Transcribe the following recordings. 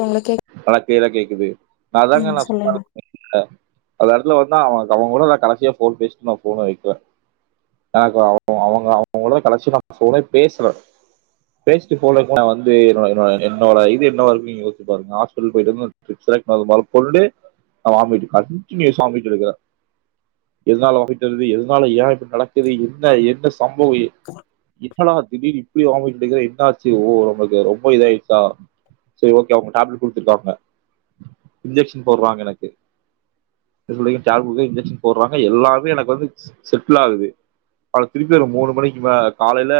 உங்களுக்கே நல்லா க்லோர கேக்குது நான் ம் தாங்க நான் சொல்லுங்க சொன்ன அத இடத்துல வந்து அவங்களடான் கசியா போன் பேசிட்டு நான் போனை வைக்கிறேன் அவ அவங்களட கசிான் போனை பேசுறேன் பேசிட்டு போ வந்து என்னோட இது என்ன [inaudible] ங்கடேப்ட் கொடுத்துக்காங்க இக்ஷன் போடுறாங்க எனக்கு [unintelligible] ஷன் போடுறாங்க எல்லாருேக்கு வந்து செட்டில் ஆகுதுல திருப்பி மூணு மணிக்கு காலையில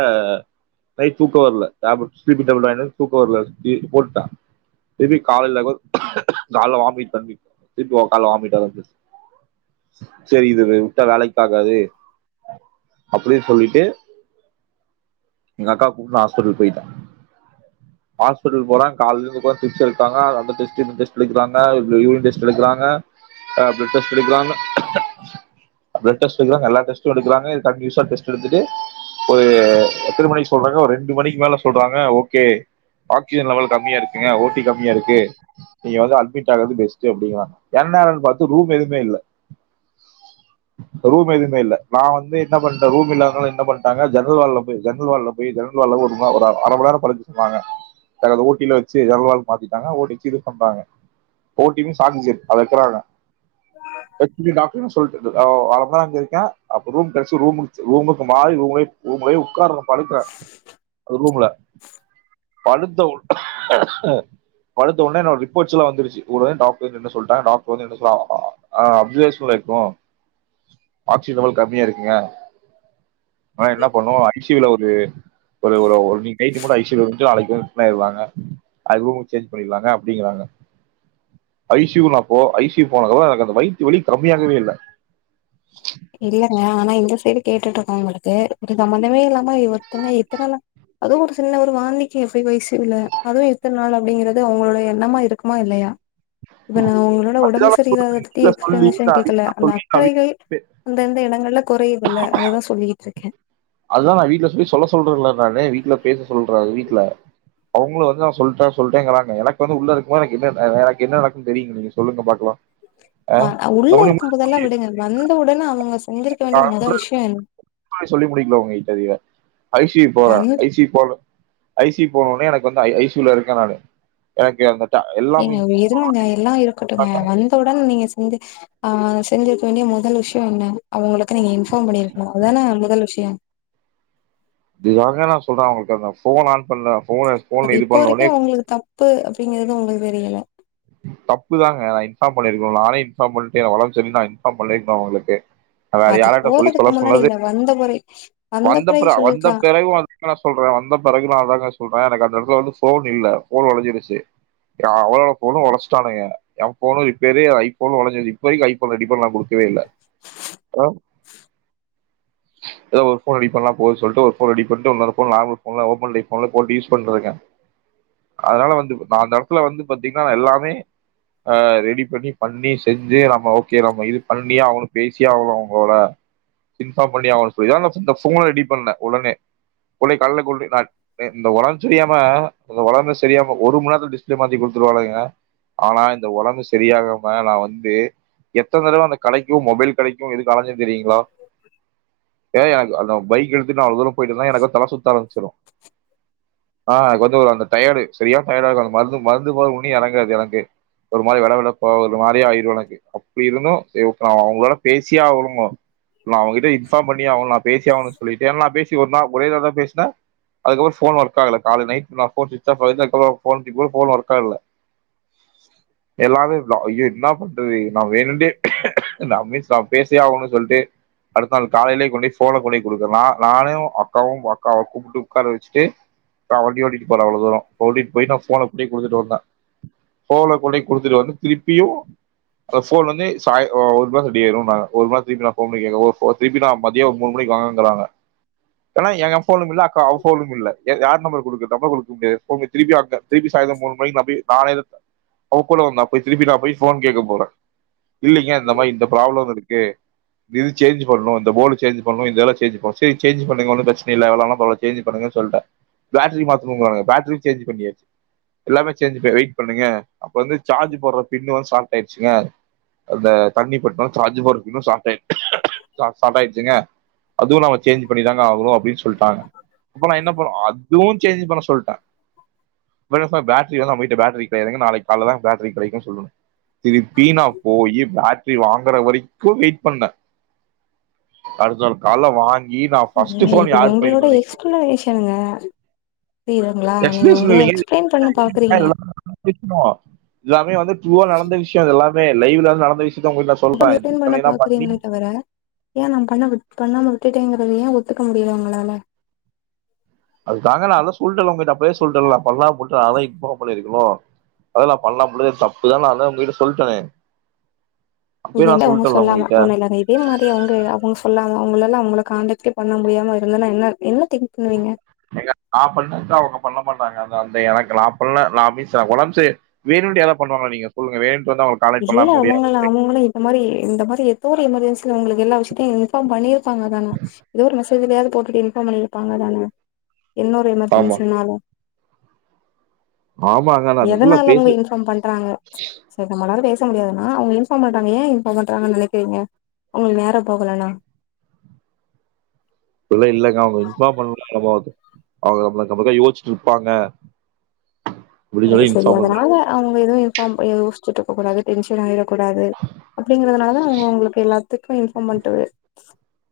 வர போட்டான் திருப்பி கால்ல காலைல வாமிட் பண்ண திருப்பி உ கால வாமிட் சரி இது விட்ட வேலைக்க ஆாகாது அப்படின்னு சொல்லிட்டு எங்க அக்கா கூ ஹாஸ்பிட்டல் போயிட்டோன் ஹாஸ்பிடல் போறா கால்ல கம்மா எங்க ஓட்டி கம்மியா இருக்கு நீங்க வந்து அல் என்ன அது பாத்து ரூம் எதுவும்மே இல்ல நான் வந்து என்ன பண்ணிட்டேன் ரூம் இல்லதனால ஜன்னல் வாடு படுக்க சொல்லுலிட்டாங்க சோரி ஜல்வால் பாத்திட்டாங்க ஓட்டிச்சீடு சொங்க போட்டினு சாச்சிக்க அதை எடுக்ரங்க அரை மணி நோரம் அங்க இருக்கேன் அப்ப ரூம் கடைச்சு ரூம் ரூமுக்கு மாறி ரூம் ரூம்லோ உட்காரனும் படுக்கிறேன் அது ரூம்ல பழுத்த உ படுத்த உனே என்னனேட ரிப்போர்ட்ஸ்ல்லாம் வந்து ருச்ச இரு ஆனசன்லல் கம்மியா இருக்குங்க ஆன என்ன பண்ணம் ஐசில ஒரு மட்டஐசி நாளைக்குாங்க அப சேஞ்ச் பண்ணிடலாங்க அப்படிங்கறாங்க ஐசியூனா போ ஐசியயூ போனக்க எனக்கு அந்த வைத்திய வழலி கம்மையாகவே இல்லை இல்ங்க ஆனா இந்த சைடு கேட்டுட்டு இருக்காங்களுக்கு ஒரு சம்ம்பந்தமே இல்லாம இ ஒருத்தங்க எத்தனைள் அதுவும் ஒரு சின்ன ஒரு வாந்திக்கு எப்படி ஐசியூ இல்ல அதுவும் எத்தனை நாள் அப்படிங்கறிறது அவங்களோட எண்ணமா இருக்குமா இல்லையா இப்ப நான் உங்களோட உடம்பு அதுதான் நான் சொல்றேன். சரியிலதுக்கு வீட்ல சொல்லி எக்ஸ்பிளனேஷன் நான் கேடக்கல வீட்ல அந்த சொல்லி நான் வீட்ல அக்கறைகள் பே- அந்தந்என [inaudible] குறையதல்ல அததான் சொல்லிட்டு இருக்கேன் அதுதான் நான் வீட்டுல போயி சொல்ல சொல்ரோன் நானே வீட்டுல பேச சொல்றாது வீட விட்ல அவங்கழும் வந்து நான் சொல்லிட்ட சொல்லிட்டேங்கிறாங்க எனக்கு வந்து உள்ள இருக்கும் எனக்கு என்ன எனக்கு என்ன நடக்குன்னு தெரியுங்க நீங்க சொல்லுங்க பாக்கலாம் உள்ள இருக்கும் போதெல்லாம் விடுங்க வந்த உடனே அவங்க செஞ்சிருக்க நா வேண்டிய மொத கூட விஷயம் என்ன சொல்லி முடிக்கல உங்க கிட்ட இத ஐசி போறேன் வந்து ஐசி போலும் ஐசி போனும்னே எனக்கு னக்குவந்து ஐசூல இருக்கேன் நானனு எனக்கு அந்த ட- எல்லாமே ஏங்க இருங்க எல்லாம் இருக்கட்டும்ங்க வந்தவுடன் நீங்க சொஞ்சு ஆஹ் செஞ்சு வேண்டிய முதல் விஷயம் என்ன அவங்களுக்கு நீங்க இன்பார்ம் பண்ணிருக்காம் அ அதானான் முதல் விஷயம் இதுதாங்க நான் சொல்றேன் அவங்களுக்கு அந்த போன் ஆன் பண்றன் அது இப்போ வரைக்கும் உங்களுக்கு தப்பு அப்படிங்கறது உங்களுக்கு தெரியல தப்பு தாங்க நான் இன்பாம் பண்ணியிருக்கணும் நானே இன்ஃபார்ம் பண்ணிட்டு என ஓடான்புச்செரிலான நான் இன்ஃபார் பண்ணிருக்கேன் உங்களுக்கு அது போறதுக்கு முன்னாடி இல்ல வந்த முறை வந்த பிறகா வந்த பிறகும் அதங்க நான் சொல்றேன் வந்த பிறகும் அதாங்க சொல்றேன் எனக்கு அந்த இடத்துல வந்து போன் இல்ல போன் உடைஞ்சிடுச்சு எல்லா போனும் உடைச்சிட்டானுங்க ஏன் போனு ரிப்பேர் ஐபோன் உடைஞ்சிடுச்சு இப்ப வரைக்கும் ஐபோன் ரெடி பண்ண பண்ண கொடுக்கவே இல்ல ஹா இத்த ஒரு ஐபோன் ரெடி பண்ணலனா போ சொல்லிட்டு ஒருன் ரெடி பண்ணிட்டு இன்னொரு போன் நார்மல்போன் ஓப்பன் பன்ில் போட்டு யூஸ் பண்றேன் அதனால வந்து அந்த இடத்துல வந்து பா்த்தீங்கன்னா எல்லாமே ரெடி ஹா பண்ணி பண்ணி செஞ்சு நம்ப ஓகே நம்ப பண்ணியே அவனும் பேசி அவனும் அவங்களோட இன்போர்ம் பண்ணியே அவனோ சொல்லி இந்த போன்ல ரெடி பண்ண உடனே உடனே காலல கொண்டு போய் ந இந்த உடம்பு சரியாம அந்த உளர்ம்ப சரியாம ஒரு மணி நேரல டிஸ்பிளே மாத்தி குடுத்துட்டுவாளங்க ஆனா இந்த உடம்பு சரியாகாம நான் வந்து எத்தன தடவ அந்த கடைக்கும் மொபைல் கிடைக்கும் எது அலஞ்சும் தெரியுங்களா ஏ எனக்கு அந்த பைக் எடுத்துட்டு அவ்வளவு தூரம் போயட்டு தான் எனக்கு தலை சுத ஆரம்பிச்சிடும் ஆஹ் கொஞ்சம் அந்த டயர்டு சரியா டயர்டா இருந்த மருந்து மருந்து போது உன்னி இறங்கறாது எனக்கு ஒரு மாரி வெள்ள வெளேப்பா ஒரு மாரியா ஆயிடும் எனக்கு அப்படி இருந்தும் அவங்களோட பேசியா ஆவணம் நான் அவங்ககிட்ட இன்ஃபார்ம் அவங்கள நா பேசியே ஆகணும்னு சொல்லிட்டு ஏனா நா பேசி ஒரு நாள் ஒரே தடவ தா பேசுனா அதுக்கப்பறோ போன் ஒர்க் ஆகல கால்ல நைட் ஃபுல்லா போன் சுவிட்ச் ஆஃப் பண்ணிட்டு அதுக்கப்பறோ போன் தூக்கி போட் போன் வொர்க் ஆகல எல்லாமே பிளாக் அய்யோ என்ன பண்றது நா வேணுட்டே பேசிய ஆகணும்னு சொல்லிட்டு அடுத்த நாள் காலேலே கொண்டி ஃபோன கொண்டி குடுத்தூர்லா நானும் அக்காவும் அக்காவ கூப்ட்டு் உக்கார வச்சுட்டு நா வண்டிஓட்டி போன அவ்ளோ தூரோ ஓட்டிட் போய் நா ஃபோன கொண்டி குடுத்துட்டு வந்த ஃபோன கொண்டி குடுத்துட்டு வந்து திருப்பியு அ ஃபோன் வந்து சாய் ஒ ஒரு மணி நேரத்துல ரெடியாயிருனாங்க ஒரு மணி நேரத்தில் திரும்பி நா போக முடியாது ஃபோன் திருப்பி நா மதியோ மூண் மணிக்கு வாங்கங்கறாங்க ஆனா எ எ ஃபோனும் இல்ல அக்கா அவா ஃபோனும் இல்ல யா யார் நம்பர் குடுக்றது நம்பர் குடுக்க முடியாது ஃபோனையு திருப்பியு அங்க திருப்பி சாய்ந்ரோ மூணு மணிக் நா போய் காலேல தா அவா கூட வந்தா போய் திருப்பி நா போய் ஃபோன் கேக்க போன இல்லீங்க இந்த மாரி இந்த ப்ராப்ளம் இருக்கு இது சேன்ஜீ பண்ணும் அந்த போர்டு சேஞ்ச் பண்ணு இதெல்லா சேஞ்ச் பண்ணு செரி சேன்ஜீ பண்ணுங்க ஒன்னு பிரச்னே இல்ல எவ்ளோ ஆனாலு பரவால்ல சேஞ்ச் பண்ணுங்க சொல்ட பேட்ரி மாத்தணுங்றாங்க பேட்ரி சேஞ்ச் பண்ணியாச்சு எல்லாமே சேஞ்ச் பே வெயிட் பண்ணுங்க அப்ப வந்து சார்ஜ் போடுற பின்னு வந்து ஷார்ப் ஆய்டுச்சுங்க அந்த தண்ணி பட்டும் சார்ஜ் போடுற பின்னும் ஷாக் ஆய் சா சாப்ட் ஆய்டுச்சுங்க அதுவும் நாம சேஞ்ச் பண்ணிதாங்க ஆகணும் அப்டின் சொல்டாங்க அப்ப நா என்ன பண்ண அதுவும் சேஞ்ச் பண்ண சொல்ட [unintelligible] பேட்டரி வந்து நம்மகிட்ட பேட்ரி கடையாதுங்க நாளைக் கால்ல தா பேட்டரி கெடைக்கு சொல்லணு திருப்பி நா போயி பேட் ட்ரி வாங்கற வரைக்கும் வெயிட் பண்ண அடுத்த நாள் கால்ல வாங் ஏங்க இது உங்களோட எக்ஸ்பிளோனேஷனுங்க புரிதுங்ளா நீங்க எக்ஸ்பிளேஷன் உங்ளே இல்லைங்க எக்ஸ்பிளைன் பண்ண பாக்றீங்க இதெல்லாம் நடந்த விஷயம். எல்லாமே வந்து ட்ரூவா நடந்த விஷ்யோ இது எல்லாம் வேல் லைவ்ல வந்து நடந்த விஷ் திட்னவ்ங்க வீட்ல சொல்ட இத் இத்தனைனா பண்ணி ஏ நா பண்ண விப் பண்ணாம விட்டுட்டேங்கறத ஏ ஒத்துக்க முடியல உங்களால அது தாங்க நா அத சொல்டல உங்கட்ட அப்பவே சொல்டல நா பண்ணலாமுன் அதா இப்போ பண்ணிருக்கணு அதெல்லா பண்ணா போது தப்பு தான அதா உங்கட்ட நா சொல்டனே இதே மாரி அவ்ங்க சொல்லாம ஒண்ணு இல்ல இதே மாரி அவ்ங்க அவ்ங்க சொல்லாத அவ்ங்ளெல்லா உங்கள காண்டக்டே பண்ண முடியாம இருந்தானா என்ன என்ன திங்க் பண்ணுவீங்க ஏங்க நா பண்ணத அவ்ங்க பண்ண மாட் எந்த அந்த எனக்கு [unintelligible] வேணுன்டே யாராது பண்ணுவாங்களா நீங்க சொல்லுங்க வேண் இ ஏ அவ்ங்கல்லா அவ்ங்களு இந்த மாரி இந்த மாரி ஏதோ ஒரு எமர்ஜென்சி கு உங்ளுக்கு எல்லா விஷயத்தையும் இன்பார்ம் பண்ணிருப்பாங்க தான ஏதோ ஒரு மெசேஜ்லயது போட்டுட்டு இன்ஃபார்ம் பண்ணிருப்பாங்க தான என்ன ஒரு ஆமா எமர்ஜென்சினாலு ஆமாங்க நா அதுக்குள்ள எதனால அவ்ங்க பேசு இன்ஃபார்ம் பண்றாங்க சரி அவரால பேச முடியாதுனா அவுங்க இன்ஃபார்ம் பண்றாங்க ஏ இன்ஃபார்ம் பண்றாங்கனு நினைக்கிறீங்க உங்க நேரோ போகலனா அப்லாஇலைங்க அவுங்க இன்ஃபார்ம் பண்ணணுமாவுது அவுங்க நம்ம நம்ளுக்கா யோசிச்சுட்டு இருப்பாங்க அப்டின்னு சரி சொல்லி சரி இன்ஃபார்ம் பண்ற அதனால அவுங் போ இதும் இன்ஃபார்ம் பண் யோசிச்சுட்டுக்இருக்க கூடாது டென்சன் ஆயிடக்கூடாது அப்டிங்கறதுனால அவுங்க அவுங்களுக்கு எல்லா இப்ப இன்ஃபார்ம் பண்ட்டவெ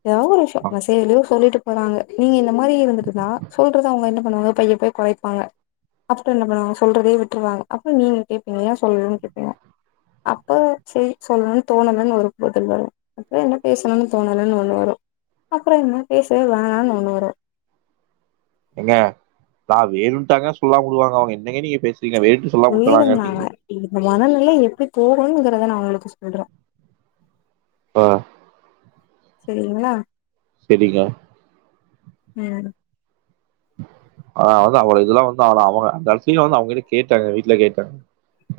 ஏதாவது ஒரு விஷ்யோ மெசஜ்லயோ சொல்லிட்டு நாங்க நீங்க இந்த மாதிரி இருந்துட்டுந்தா சொல்றத அவங்க என்ன பண்ணுவாங்க பைய பைய குறைப்பாங்க ஆஃப்டர் என்ன பணுவாங்க சொல்றதே விட்டுருவாங்க அப்புறோ நீங்க கேப்பீங்க ஏன் சொல்லனும்னு கேப்பீங்க அப்ப சரி சொல்லணும்னு தோணலன்னு ஒரு பதில் வரு அப்புறோ என்ன பேசணும்னு தோணலன்னு ஒண்ணு வரு அப்புறோ என்ன பேசவே வேணாம்னு ஒண்ணு வரு ஏங்க நா வேணும்ட்டாங்க சொல்லாம வுடுவாங்க அவங்க என்னங்க நீங்க பேசு உயிருந்தாங்க இந்த மனநல எப்டி போகணுங்கிறத நா அவங்களுக்கு சொல்றோ பா சரிங்ளா சரிங்க ம் ஆனா வந்து அவள இதெல்லா வந்து அவ அவங்க அந்த இடத்துலயு வந்து அவங்கிட்ட கேட்டாங்க வீட்டுல கேட்டாங்க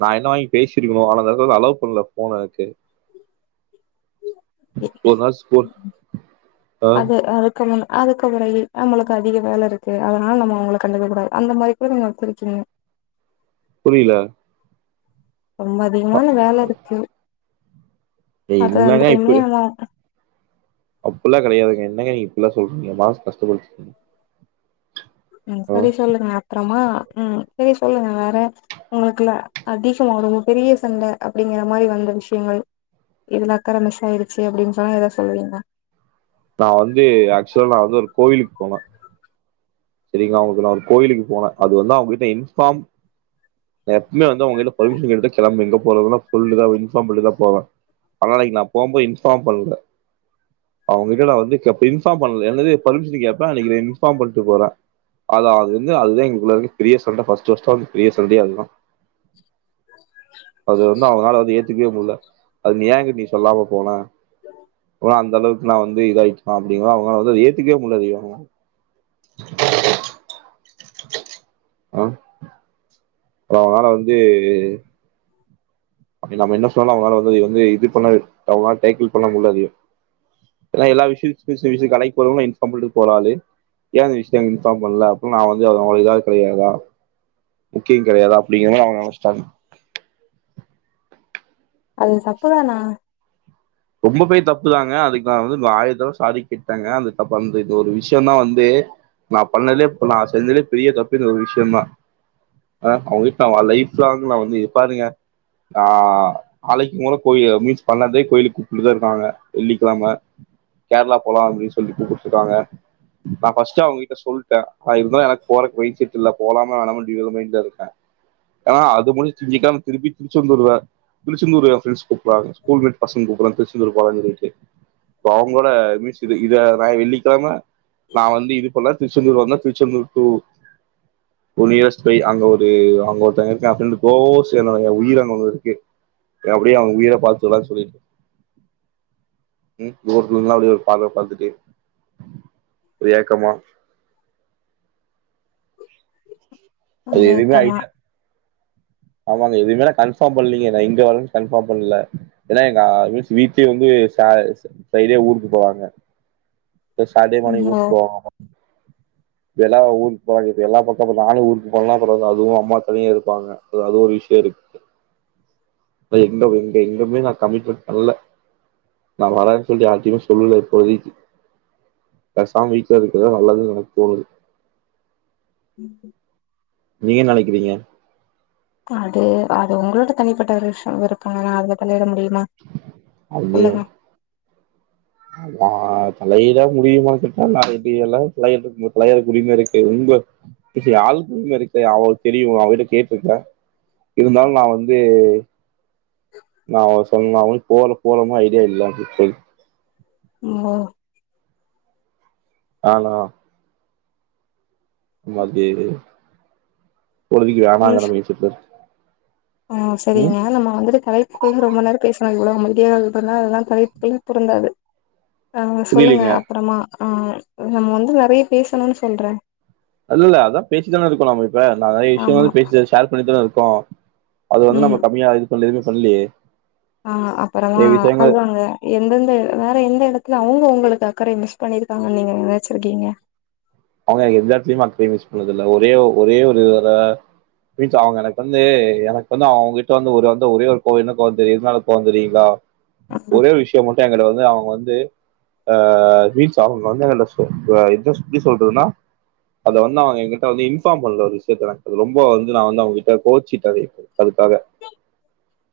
நா என்ன வாங்கி பேசிருக்கணு ஆனா அந்த இடத்துல அளவ் பண்ணல போனதுக்கு ஒரு நாள் ஸ்கூல் அதாது அதுக்கப்புற நம்மளுக்கு அதிக வேல இருக்கு அதனால நம்ம அவங்க கண்டுக்க கூடாது அந்த மாதிரி கூட நீங்க ஒத்தரிக்கீங்க புரில ரொம்ப அதிகமான வேல இருக்கு அது அந்த டைம்லயே [unintelligible] அப்படல்லா கெடையாதுங்க என்னங்க நீங் இப்பில்லா சொல்றீ ங்க மாசு கஷ்டமார்க் ம் சரி சொல்லுங்க அப்புறமா ம் சரி சொல்லுங்க வேற உங்களுக்குல அதிக மோது பெரிய சண்ட அப்படிங்கிற மாரி வந்த விஷயங்கள் இதுல அக்கற மிஸ் ஆயிடுச்சு அப்படின்னு சொன்னா ஏதாவ சொல்லுவீங்ளா நா வந்து ஆச்சுவலா நா வந்து ஒரு கோவிலுக்கு போலா சரிங்கா அவங்ககிட்ட நா ஒரு கோயிலுக்கு போவே அது வந்து அவங்ககிட்ட இன்ஃபார்ம் எப்பமே வந்து அவங்ககிட்ட பர்மிஷன் கேட்டுட் கிளம்ப எங்க போறதுன்பார்ம் பண்ணட்டுதா போவேன் ஆனான்னைக்கு நா போம்போ இன்பார்ம் பண்ல அவங்ககிட்ட நா வந்து இன்ஃபார்ம் பண்ணல அல்லது பர்மிஷன் கேப்ப அன்னைக் இன்ஃபார்ம் பண்ணிட்டு போறே அதா அது வந்து அதுதா எங்கக்குள்ள இருக்கு பெரிய சண்டை ஃபர்ஸ்ட் ஃபர்ஸ்ட் வந்து பெரிய சண்டையே அதுதா அது வந்து அவங்களால அது ஏத்துக்கவே முடில அது நீ ஏ எங்கிட்ட நீ சொல்லாம போன ஆனா அந்த அளவுக்கு நா வந்து இதாயிச்னா அப்படிங்க அவங்களால வந்து ஏத்துக்கவே முடில அது எதுமே ஆ அ அவங்களால வந்து நம்ம என்ன சொன்னால அவங்களால வந்து வந்து இது பண்ண டைட்டன் பண்ண முடில அது எல்லா விஷயத்தையு இன்ஃபாம் பண்ணிட்டு போற ஆளு இந்த விஷயத்தை மட்டு இன்ஃபார்ம் பண்ல நா வந்து அவது கிடையாதா சீன் கெடையாது அப்டிங்கிறாங்க அவங்க நெனச்சுட்டாங்க அது தப்புதானா ரொம்ப பேர் தப்பு தாங்க அதுக்கு வந்து ஆயிரோ தடவ சாரி கேட்டாங்க அந்த தப்பு அந்த இது ஒரு விஷ்யந்தா வந்து நா பண்ணதலியே நா செஞ்சதுலியே பெரிய தப்பு இந்த ஒரு விஷ்யந்தா அவங்க கிட்ட வந்து லைப் லாங்ல வந்து பாருங்க ஆ ஆளைக்குங் கூட கோயில் மீன்ஸ் பண்ணதே கோயிலுக் கூட் இருக்காங்க வெள்ளிக்கெழம கேரளா போலா அப்டின் சொல்லிட்டு கூப்டுருக்காங்க நா ஃபர்ஸ்ட்டே அவங்க கிட்ட சொல்ட இருந்தாலு எனக்கு போறக்கு மைண்ட் செட் இல்ல போலாமா வேணாமான் டபுள் மைண்ட்ல இருக்க ஏன்னா அத் இது முடுஞ்சு வெள்ளிக்கெழம திருந்பி திருச்செந்தூர் வேற திருச்செந்தூர் எ ஃப்ரெண்ட்ஸ் கூப்புறாங்க ஸ்கூல் மேட் பசங்க கூப்புறாங் அவங்களுக்கு அவங்களோட மிஸ்டு இது நா வெள்ளிக்கெழம நா வந்து இது பண்ணா திருச்செந்தூர் வந்தா திருச்செந்தூர் டூர் நியர்ஸ்பை அங்க ஒரு அவங்க ஒருத்தவங்க இருக்கா ஃப்ரெண்ட்டு [unintelligible] உயிரே எனக்கு அப்டியே அவங்க உயிரே பாத்து சொல்லா சொல்லிட்டு ம் [unintelligible] அப்டியே பாக்குறத பாத்துட்டு ஒரு ஏக்கமா அது எதுவுமே ஏக்கமா ஐடியா ஆமாங்க இனி மேல கன்ஃபார்ம் பண்லீங்க இங்க வரன் கன்ஃபார்ம் பண்ல ஏன்னா எங்க வீட்டு வீட்டு வந்து சே ஃப்ரைடே ஊருக்கு போவாங்க சாட்டே மார்னிங் ஓ ஊருக்கு போவாங்க வெலா ஊருக்கு போவாங்க எல்லா பக்கமு நானே ஊருக் இதெல்லா போறது அதுவும அம்மா தனியே இருப்பாங்க அது ஒரு விஷ்யோ இருக்கு எங்க எங்க எங்குமே நா கமிட்மெண்ட் இல்ல நா வரன் அதியு சொல்லிட்டு பேசாம வீட்ல இருக்குறதே நல்லதுன் எனக் தோணுது ம் நீங்க என்ன நெனைக்கிறீங்க அது அது உங்களோட தனிப்பட்ட ஒரு விஷ்யோ இருக்காங்க நா அதுல தலையிட முடி மா சொல்லுங்க அதா தலையிட முடியுமான் கேட்டா எல்லா தலையி தலையறை உரிமை இருக்கு உங்க வீட்ல அவளுக்கு தெரியு அவகிட்ட கேட்டுருக்க இருந்தாலு நா வந்து நா ஒன்னு சொல்லாமா போற போறமா ஐடியா இல்ல அது சொல் அம்மா ஆனா மத்தி இரு பொறுதிக்கு ப்ளீஸ் வேணாங்குறது [unintelligible] ஆ சரிங்க நம்ம வந்துட்டு கலைக்குள்ள ரொம்ப நேரோ பேஸ் எவ்வளவு மத்திய இருந்ததுக்கு அப்புறமா அதெல்லா தலைப்புகளு பொருந்தாது அ சொல்லுங்க புரியலீங்க அப்புறமா ஆ நம்ம வந்து நெறைய பேசணுன் சொல்ற இல்ல அதா பேசித்தான இருக்கோ நாம இப்ப நெறைய ஆமா விஷ்யோங்கள் பேசி ஷேர் பண்ணிதான இருக் போ அது வந்து ம் நம்ம கம்மியா இது சொல்ல எதுமே பண்லியே ஆ அப்புறமா அதாங்க எந்தந்த வேற எந்த எடத்துல து அவங்க உங்களுக்கு அக்கறை மிஸ் பண்ணிருக்காங்கன் நீங்க நெனச்சிருக்கீங்களா அவுங்க எல்லாதுலயுமெ [unintelligible] யூஸ் பண்ணதில்ல ஒரே ஒ ஒரே ஒரு இதுல மீன்ஸ் அவுங்க எனக்கு வந்து எனக்கு வந்து அவுங்ககிட்ட வந்து ஒரு வந்து ஒரே ஒரு கோவ என்ன கோவ தெரியு எதுனால கோவொ தெரியுங்ளா ஆ ஒரே விஷ்யம் மட்டு எங்கிட்ட வந்து அவுங்க வந்து ஆ மீன்ஸ் அவுங்க வந்து எங்கள்ட்ட சொ [unintelligible] சொல்றதுனா அத வந்து அவுங்க எங்கள்ட வந்து இன்ஃபார்ம் பண்ணல ஒரு விஷ்யத்த ரொம்ப வந்து நா வந்து அவுங்கிட்ட கோச்சிட்டே அதுக்காக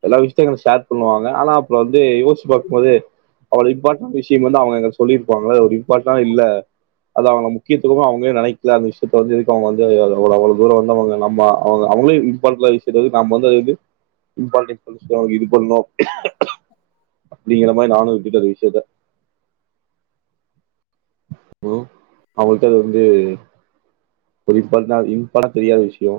எல்லா விஷ்யத்தையு எங்கள்ட ஷேர் பண்ணுவாங்க ஆனா அப்றொ வந்து யோசுச்சுப்பாக்கும் போது அவ்ள இம்பார்ட்டன் விஷ்யமாந்தா அவுங்க எங்கள்ட சொல்லிருப்பாங்கல இது ஒரு இம்பான்ட்டா இல்ல அதா அவுங்க நம முக்கியத்துவமா அவுங்களே நெனைக்கல அந்த விஷ்யத்த வந்து எதுக்கு அவுங்க வந்து அவ்ள அவ்ள தூர வந்து அவுங்க நம்ம அவுங்க அவுங்களே இம் பால்ட்லா விஷ்யத்த வந்து நம் வந்து அது வந்து இம்பாட்டன்ஸ் [unintelligible] இது பண்ணு அப்டிங்கிற மாரி நானு விட்டுட்டெ‌ அந்த விஷ்யத்த ப்ரோ அவுங்கள்ட அது வந்து ஒரு இம்பாட்டனா இம்பாட்டா தெரியாத விஷ்யொ